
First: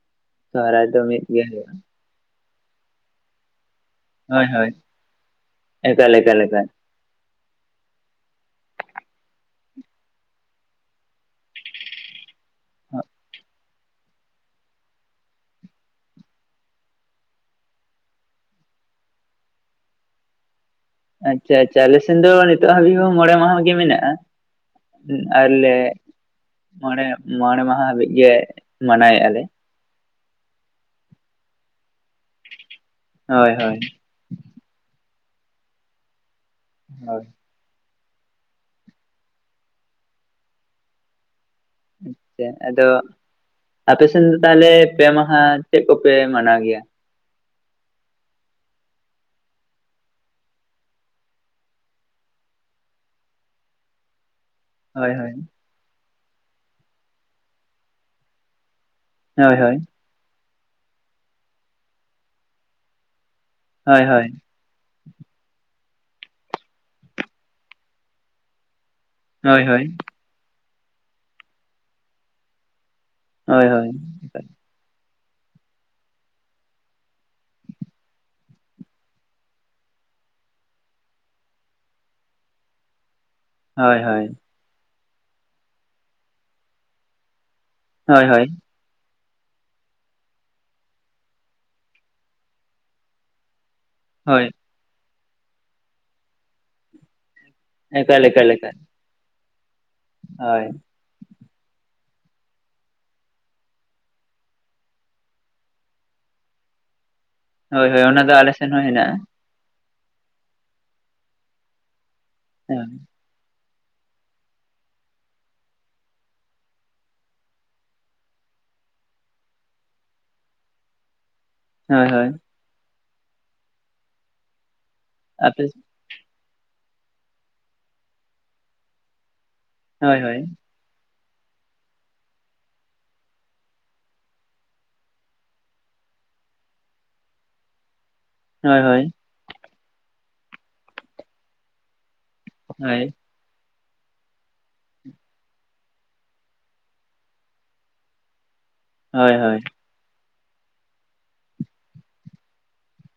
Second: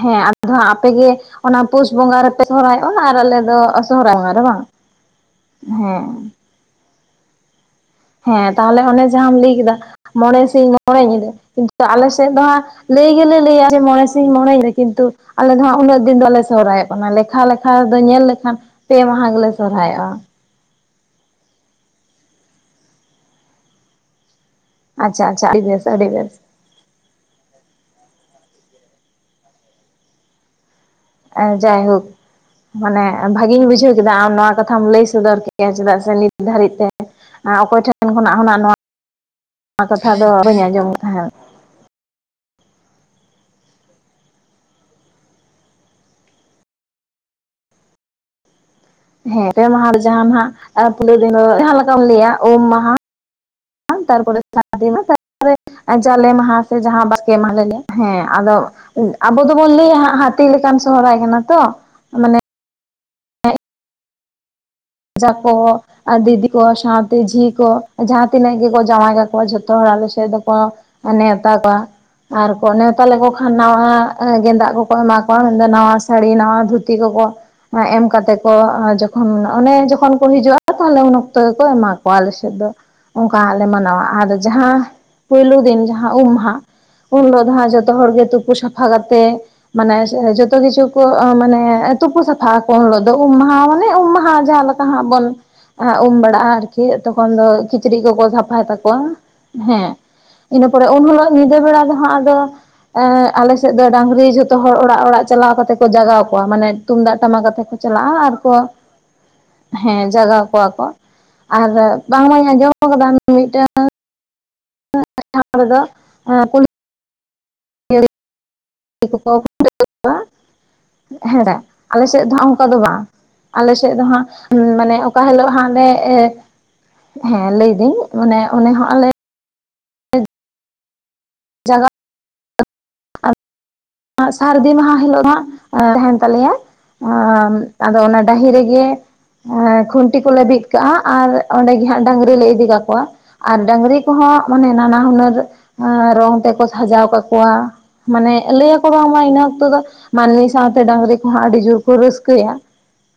ᱦᱮᱸ ᱟᱫᱚ ᱦᱟᱸᱜ ᱥᱚᱦᱨᱟᱭ ᱫᱚ ᱟᱯᱮᱜᱮ ᱢᱤᱫ ᱜᱮ ᱦᱩᱭᱩᱜᱼᱟ ᱚᱱᱟ ᱯᱩᱥ ᱵᱚᱸᱜᱟ ᱨᱮᱯᱮ ᱥᱚᱦᱚᱨᱟᱭᱚᱜᱼᱟ ᱟᱨ ᱟᱞᱮ ᱫᱚ ᱥᱚᱦᱨᱟᱭ ᱵᱚᱸᱜᱟ ᱨᱮ ᱦᱳᱭ ᱵᱟᱝ ᱦᱳᱭ ᱦᱮᱸ ᱮᱠᱟᱞ ᱮᱠᱟᱞ ᱮᱠᱟᱞ ᱦᱮᱸ ᱛᱟᱦᱞᱮ ᱚᱱᱮ ᱡᱟᱦᱟᱸᱢ ᱞᱟᱹᱭ ᱠᱮᱫᱟ ᱢᱚᱬᱮ ᱥᱤᱧ ᱢᱚᱬᱮ ᱧᱤᱫᱟᱹ ᱠᱤᱱᱛᱩ ᱟᱞᱮᱥᱮᱫ ᱫᱚ ᱦᱟᱸᱜ ᱞᱟᱹᱭ ᱜᱮᱞᱮ ᱞᱟᱹᱭ-ᱟ ᱡᱮ ᱢᱚᱬᱮ ᱥᱤᱧ ᱢᱚᱬᱮᱧᱤᱫᱟᱹᱠᱤᱱᱛᱩ ᱟᱞᱮ ᱫᱚ ᱦᱟᱸᱜ ᱩᱱᱟᱹᱜ ᱫᱤᱱ ᱫᱚᱞᱮ ᱥᱚᱦᱨᱟᱭᱚᱜ ᱠᱟᱱᱟ ᱞᱮᱠᱷᱟ ᱞᱮᱠᱷᱟ ᱫᱚ ᱧᱮᱞ ᱞᱮᱠᱷᱟᱱ ᱯᱮ ᱢᱟᱦᱟ ᱜᱮᱞᱮ ᱥᱚᱨᱦᱟᱭᱚᱜᱼᱟ ᱟᱪᱪᱷᱟ ᱟᱪᱪᱷᱟ ᱟᱞᱮ ᱥᱮᱱ ᱫᱚ ᱱᱤᱛᱚᱜ ᱦᱟᱹᱵᱤᱡ ᱦᱚᱸ ᱢᱚᱬᱮ ᱢᱟᱦᱟ ᱜᱮ ᱢᱮᱱᱟᱜᱼᱟ᱾ ᱦᱩ ᱟᱪᱪᱷᱟ ᱟᱪᱪᱷᱟ ᱟᱹᱰᱤ ᱟᱞᱮ ᱵᱮᱥ ᱟᱹᱰᱤ ᱵᱮᱥ ᱢᱚᱬᱮ ᱢᱚᱬᱮ ᱢᱟᱦᱟ ᱦᱟᱵᱤᱡ ᱜᱮ᱾ ᱢᱟᱱᱟᱣᱮᱫᱼᱟ ᱞᱮ ᱡᱟᱭᱦᱳᱠ ᱢᱟᱱᱮ ᱦᱳᱭ ᱵᱷᱟᱹᱜᱤᱧ ᱦᱳᱭ ᱵᱩᱡᱷᱟᱹᱣ ᱠᱮᱫᱟ ᱟᱢ ᱱᱚᱣᱟ ᱠᱟᱛᱷᱟᱢ ᱞᱟᱹᱭᱼᱼ ᱥᱚᱫᱚᱨ ᱠᱮᱭᱟ ᱪᱮᱫᱟᱜ ᱥᱮ ᱱᱤᱛ ᱫᱷᱟᱹᱨᱤᱡ ᱛᱮ ᱦᱳᱭ ᱚᱠᱚᱭ ᱴᱷᱮᱱ ᱴᱮᱱ ᱠᱷᱚᱱᱟᱜ ᱦᱚᱸᱱᱟᱜ ᱱᱚᱣᱟ ᱠᱟᱛᱷᱟ ᱫᱚ ᱵᱟᱹᱧ ᱟᱸᱡᱚᱢᱮᱫ ᱛᱟᱦᱮᱸᱫ ᱟᱪᱪᱷᱟ ᱟᱫᱚ ᱟᱯᱮ ᱥᱮᱱ ᱫᱚ ᱛᱟᱦᱚᱞᱮ ᱯᱮ ᱢᱟᱦᱟ ᱪᱮᱫ ᱠᱚᱯᱮ ᱢᱟᱱᱟᱣ ᱜᱮᱭᱟ? ᱦᱮᱸ ᱯᱮ ᱢᱟᱦᱟ ᱨᱮ ᱡᱟᱦᱟᱸᱱᱟᱜ ᱯᱩᱭᱞᱩ ᱫᱤᱱ ᱫᱚ ᱡᱟᱦᱟ ᱞᱮᱠᱟᱢ ᱞᱟᱹᱭᱟ ᱩᱢ ᱢᱟᱦᱟ [unintelligible] ᱛᱟᱨᱯᱚᱨᱮ ᱥᱟᱹᱨᱫᱤ ᱢᱟ ᱦᱳᱭ ᱦᱳᱭ ᱛᱟᱨᱯᱚᱨᱮ ᱡᱟᱞᱮ ᱢᱟᱦᱟ ᱥᱮ ᱡᱟᱦᱟᱸ ᱵᱟᱥᱠᱮ ᱢᱟᱦᱟ ᱦᱮᱸ ᱟᱫᱚ ᱟᱵᱚ ᱦᱳᱭ ᱫᱚᱵᱚᱱ ᱦᱳᱭ ᱞᱟᱹᱭᱟ ᱦᱟᱸᱜ ᱦᱟᱹᱛᱤ ᱞᱮᱠᱟᱱ ᱥᱚᱦᱨᱟᱭ ᱠᱟᱱᱟ ᱛᱚ ᱢᱟᱱᱮ ᱦᱳᱭ ᱦᱳᱭ [unintelligible] ᱠᱚ ᱟᱨ ᱫᱤᱫᱤ ᱠᱚ ᱥᱟᱶᱛᱮ ᱡᱷᱤ ᱠᱚ ᱡᱟᱦᱟᱸ ᱛᱤᱱᱟᱹᱜ ᱜᱮ [unintelligible] ᱡᱟᱶᱟᱭ ᱠᱟᱠᱚᱣᱟ ᱦᱳᱭ ᱡᱷᱚᱛᱚ ᱦᱳᱭ ᱦᱚᱲ ᱟᱞᱮ ᱥᱮᱫ ᱫᱚᱠᱚ ᱱᱮᱣᱛᱟ ᱠᱚᱣᱟ ᱟᱨ ᱠᱚ [unintelligible] ᱠᱚ ᱠᱷᱟᱱ ᱦᱳᱭ ᱦᱳᱭ ᱦᱳᱭ ᱱᱟᱣᱟ ᱜᱮᱸᱫᱟᱜ ᱠᱚᱠᱚ ᱮᱢᱟ ᱠᱚᱣᱟ ᱱᱟᱣᱟ ᱥᱟᱲᱤ ᱱᱟᱣᱟ ᱫᱷᱩᱛᱤ ᱠᱚ ᱮᱢ ᱠᱟᱛᱮ ᱠᱚ ᱡᱚᱠᱷᱚᱱ ᱚᱱᱮ ᱡᱚᱠᱷᱚᱱ ᱠᱚ ᱦᱤᱡᱩᱜᱼᱟ ᱛᱟᱦᱞᱮ ᱩᱱ ᱚᱠᱛᱚ ᱜᱮᱠᱚ ᱮᱢᱟ ᱠᱚᱣᱟ ᱟᱞᱮ ᱥᱮᱫ ᱫᱚ ᱚᱱᱠᱟ ᱞᱮ ᱦᱳᱭ ᱢᱟᱱᱟᱣᱟ ᱦᱳᱭ ᱟᱫᱚ ᱡᱟᱦᱟᱸ ᱯᱩᱭᱞᱩ ᱫᱤᱱ ᱡᱟᱦᱟᱸ ᱩᱢ ᱢᱟᱦᱟ ᱩᱱ ᱦᱤᱞᱳᱜ ᱡᱟᱦᱟᱸ ᱡᱚᱛᱚ ᱦᱚᱲ ᱜᱮ ᱦᱳᱭ ᱦᱳᱭ ᱛᱩᱯᱩ ᱥᱟᱯᱷᱟ ᱠᱟᱛᱮ ᱢᱟᱱᱮ ᱡᱚᱛᱚ ᱠᱤᱪᱷᱩ ᱠᱚ ᱢᱟᱱᱮ ᱛᱩᱯᱩ ᱥᱟᱯᱷᱟᱜ ᱟᱠᱳ ᱩᱱ ᱦᱤᱞᱳᱜ ᱫᱚ ᱩᱢ ᱢᱟᱦᱟ ᱩᱢ ᱢᱟᱦᱟ ᱦᱳᱭ ᱡᱟᱦᱟᱸ ᱞᱮᱠᱟ ᱵᱚᱱ ᱩᱢ ᱵᱟᱲᱟᱜᱼᱟ ᱟᱨᱠᱤ ᱛᱚᱠᱷᱚᱱ ᱫᱚ ᱠᱤᱪᱨᱤᱪ ᱠᱚᱠᱚ ᱮᱠᱟᱞ ᱮᱠᱟᱞ ᱥᱟᱯᱷᱟᱭ ᱮᱠᱟᱞ ᱛᱟᱠᱚᱣᱟ ᱦᱮᱸ ᱦᱳᱭ ᱤᱱᱟᱹ ᱯᱚᱨᱮ ᱩᱱ ᱦᱤᱞᱚᱜ ᱧᱤᱫᱟᱹ ᱵᱮᱲᱟ ᱫᱚᱦᱟᱸᱜ ᱟᱞᱮᱥᱮᱫ ᱫᱚ ᱰᱟᱝᱨᱤ ᱡᱷᱚᱛᱚ ᱦᱚᱲ ᱚᱲᱟᱜ ᱚᱲᱟᱜ ᱪᱟᱞᱟᱣ ᱠᱟᱛᱮ ᱠᱚ ᱡᱟᱜᱟᱣ ᱠᱚᱣᱟ ᱢᱟᱱᱮ ᱛᱩᱢᱫᱟᱜ ᱴᱟᱢᱟᱼᱼ ᱛᱩᱢᱫᱟᱜ ᱴᱟᱢᱟᱠᱛᱮ ᱠᱚ ᱦᱳᱭ ᱦᱳᱭ ᱪᱟᱞᱟᱜᱼᱟ ᱚᱱᱟ ᱟᱨ ᱫᱚ ᱠᱚ ᱟᱞᱮ ᱥᱮᱱ ᱦᱚᱸ ᱦᱮᱱᱟᱜᱼᱟ ᱦᱮᱸ ᱡᱟᱜᱟᱣ ᱠᱚᱣᱟ ᱠᱚ ᱟᱨ ᱵᱟᱝᱢᱟᱹᱧ ᱟᱸᱡᱚᱢ ᱟᱠᱟᱫᱟ ᱢᱤᱫᱴᱟᱝ [unintelligible] ᱠᱚᱠᱚ ᱠᱷᱟᱹᱣᱟ ᱦᱮᱸᱰᱟ ᱟᱞᱮ ᱦᱳᱭ ᱥᱮᱫ ᱦᱳᱭ ᱫᱚ ᱦᱟᱸᱜ ᱚᱱᱠᱟ ᱫᱚ ᱵᱟᱝ [unintelligible] ᱟᱞᱮ ᱥᱮᱫ ᱫᱚ ᱦᱟᱸᱜ ᱢᱟᱱᱮ ᱚᱠᱟ ᱦᱤᱞᱳᱜ ᱟᱯᱮ ᱦᱟᱸᱜ ᱞᱮ ᱦᱮᱸ ᱞᱟᱹᱭᱫᱟᱹᱧ ᱢᱟᱱᱮ ᱚᱱᱮ ᱦᱚᱸ ᱟᱞᱮ ᱦᱳᱭ ᱦᱳᱭ ᱡᱟᱜᱟ [unintelligible] ᱟᱨ [unintelligible] ᱥᱟᱹᱨᱫᱤ ᱢᱟᱦᱟ ᱦᱤᱞᱳᱜ ᱦᱟᱸᱜ ᱛᱟᱦᱮᱱ ᱛᱟᱞᱮᱭᱟ ᱟᱫᱚ ᱚᱱᱟ ᱰᱟᱹᱦᱤ ᱦᱳᱭ ᱨᱮᱜᱮ ᱦᱳᱭ ᱠᱷᱩᱱᱴᱤ ᱠᱚᱞᱮ ᱵᱤᱫ ᱠᱟᱜᱼᱟ ᱟᱨ ᱚᱸᱰᱮ ᱜᱮ ᱦᱟᱸᱜ ᱰᱟᱝᱨᱤ ᱞᱮ ᱤᱫᱤ ᱠᱟ ᱠᱚᱣᱟ ᱦᱳᱭ ᱟᱨ ᱰᱟᱝᱨᱤ ᱠᱚᱦᱚᱸ ᱢᱟᱱᱮ ᱱᱟᱱᱟ ᱦᱩᱱᱟᱹᱨ ᱨᱚᱝ ᱛᱮᱠᱚ ᱥᱟᱡᱟᱣ ᱠᱟᱠᱚᱣᱟ ᱢᱟᱱᱮ ᱞᱟᱹᱭ ᱟᱠᱚ ᱦᱳᱭ ᱤᱱᱟᱹᱛ ᱦᱳᱭ ᱚᱠᱛᱚ ᱫᱚ ᱢᱟᱱ [unintelligible] ᱥᱟᱶᱛᱮ ᱰᱟᱝᱨᱤ ᱠᱚᱦᱚᱸ ᱟᱹᱰᱤ ᱡᱳᱨ ᱠᱚ ᱨᱟᱹᱥᱠᱟᱹᱭᱟ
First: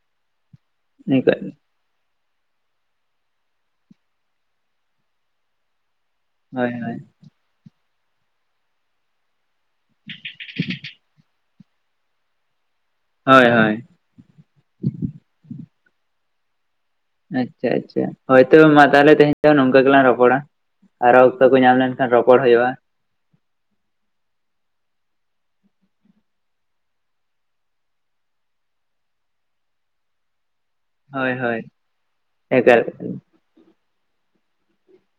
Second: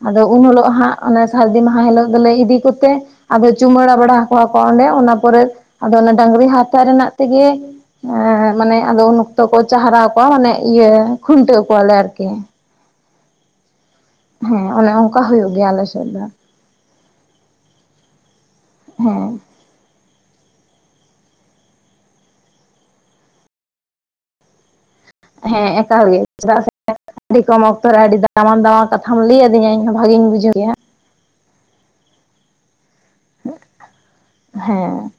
ᱟᱫᱚ ᱩᱱ ᱦᱤᱞᱳᱜ ᱦᱟᱸᱜ ᱚᱱᱟ ᱥᱟᱹᱨᱫᱤ ᱢᱟᱦᱟ ᱦᱤᱞᱳᱜ ᱟᱫᱚᱞᱮ ᱤᱫᱤ ᱠᱚᱛᱮ ᱟᱫᱚ ᱪᱩᱢᱟᱹᱲᱟ ᱵᱟᱲᱟ ᱠᱚᱣᱟ ᱠᱚ ᱚᱸᱰᱮ ᱚᱱᱟ ᱯᱚᱨᱮ ᱟᱫᱚ ᱚᱱᱟ ᱦᱳᱭ ᱦᱳᱭ ᱡᱚ ᱠᱚ ᱪᱟᱨᱦᱟᱣ ᱠᱚᱣᱟ ᱢᱟᱱᱮ ᱤᱭᱟᱹ ᱠᱷᱩᱱᱴᱟᱹᱣ ᱠᱚᱣᱟᱞᱮ ᱦᱳᱭ ᱦᱳᱭ ᱦᱮᱸ ᱚᱱᱮ ᱚᱱᱠᱟ ᱦᱩᱭᱩᱜ ᱜᱮᱭᱟ ᱟᱞᱮ ᱥᱮᱫ ᱫᱚ ᱟᱪᱪᱷᱟ ᱟᱪᱪᱷᱟ ᱦᱳᱭ ᱛᱚᱵᱮ ᱢᱟ ᱛᱟᱦᱞᱮ ᱛᱮᱦᱮᱧ ᱦᱮᱸ ᱫᱚ ᱱᱚᱝᱠᱟ ᱜᱮᱞᱟᱝ ᱨᱚᱯᱚᱲ ᱚᱲ ᱟᱨᱚ ᱚᱠᱛᱚ ᱠᱚ ᱧᱟᱢ ᱞᱮᱱᱠᱷᱟᱱ ᱨᱚᱯᱚᱲ ᱦᱩᱭᱩᱜᱼᱟ ᱦᱮᱸ ᱟᱠᱟᱠᱟᱣ ᱜᱮ ᱪᱮᱫᱟᱜ ᱥᱮ ᱟᱹᱰᱤ ᱠᱚᱢ ᱚᱠᱛᱚ ᱨᱮ ᱟᱹᱰᱤ ᱫᱟᱢᱟᱱ ᱫᱟᱢᱟᱱ ᱠᱟᱛᱷᱟᱢ ᱞᱟᱹᱭ ᱟᱹᱫᱤᱧᱟ ᱤᱧ ᱦᱚᱸ ᱵᱷᱟᱜᱤᱧ ᱵᱩᱡᱷᱟᱹᱣ ᱠᱮᱫᱼᱟ ᱦᱳᱭ ᱦᱳᱭ ᱮᱠᱟᱞ ᱦᱮᱸ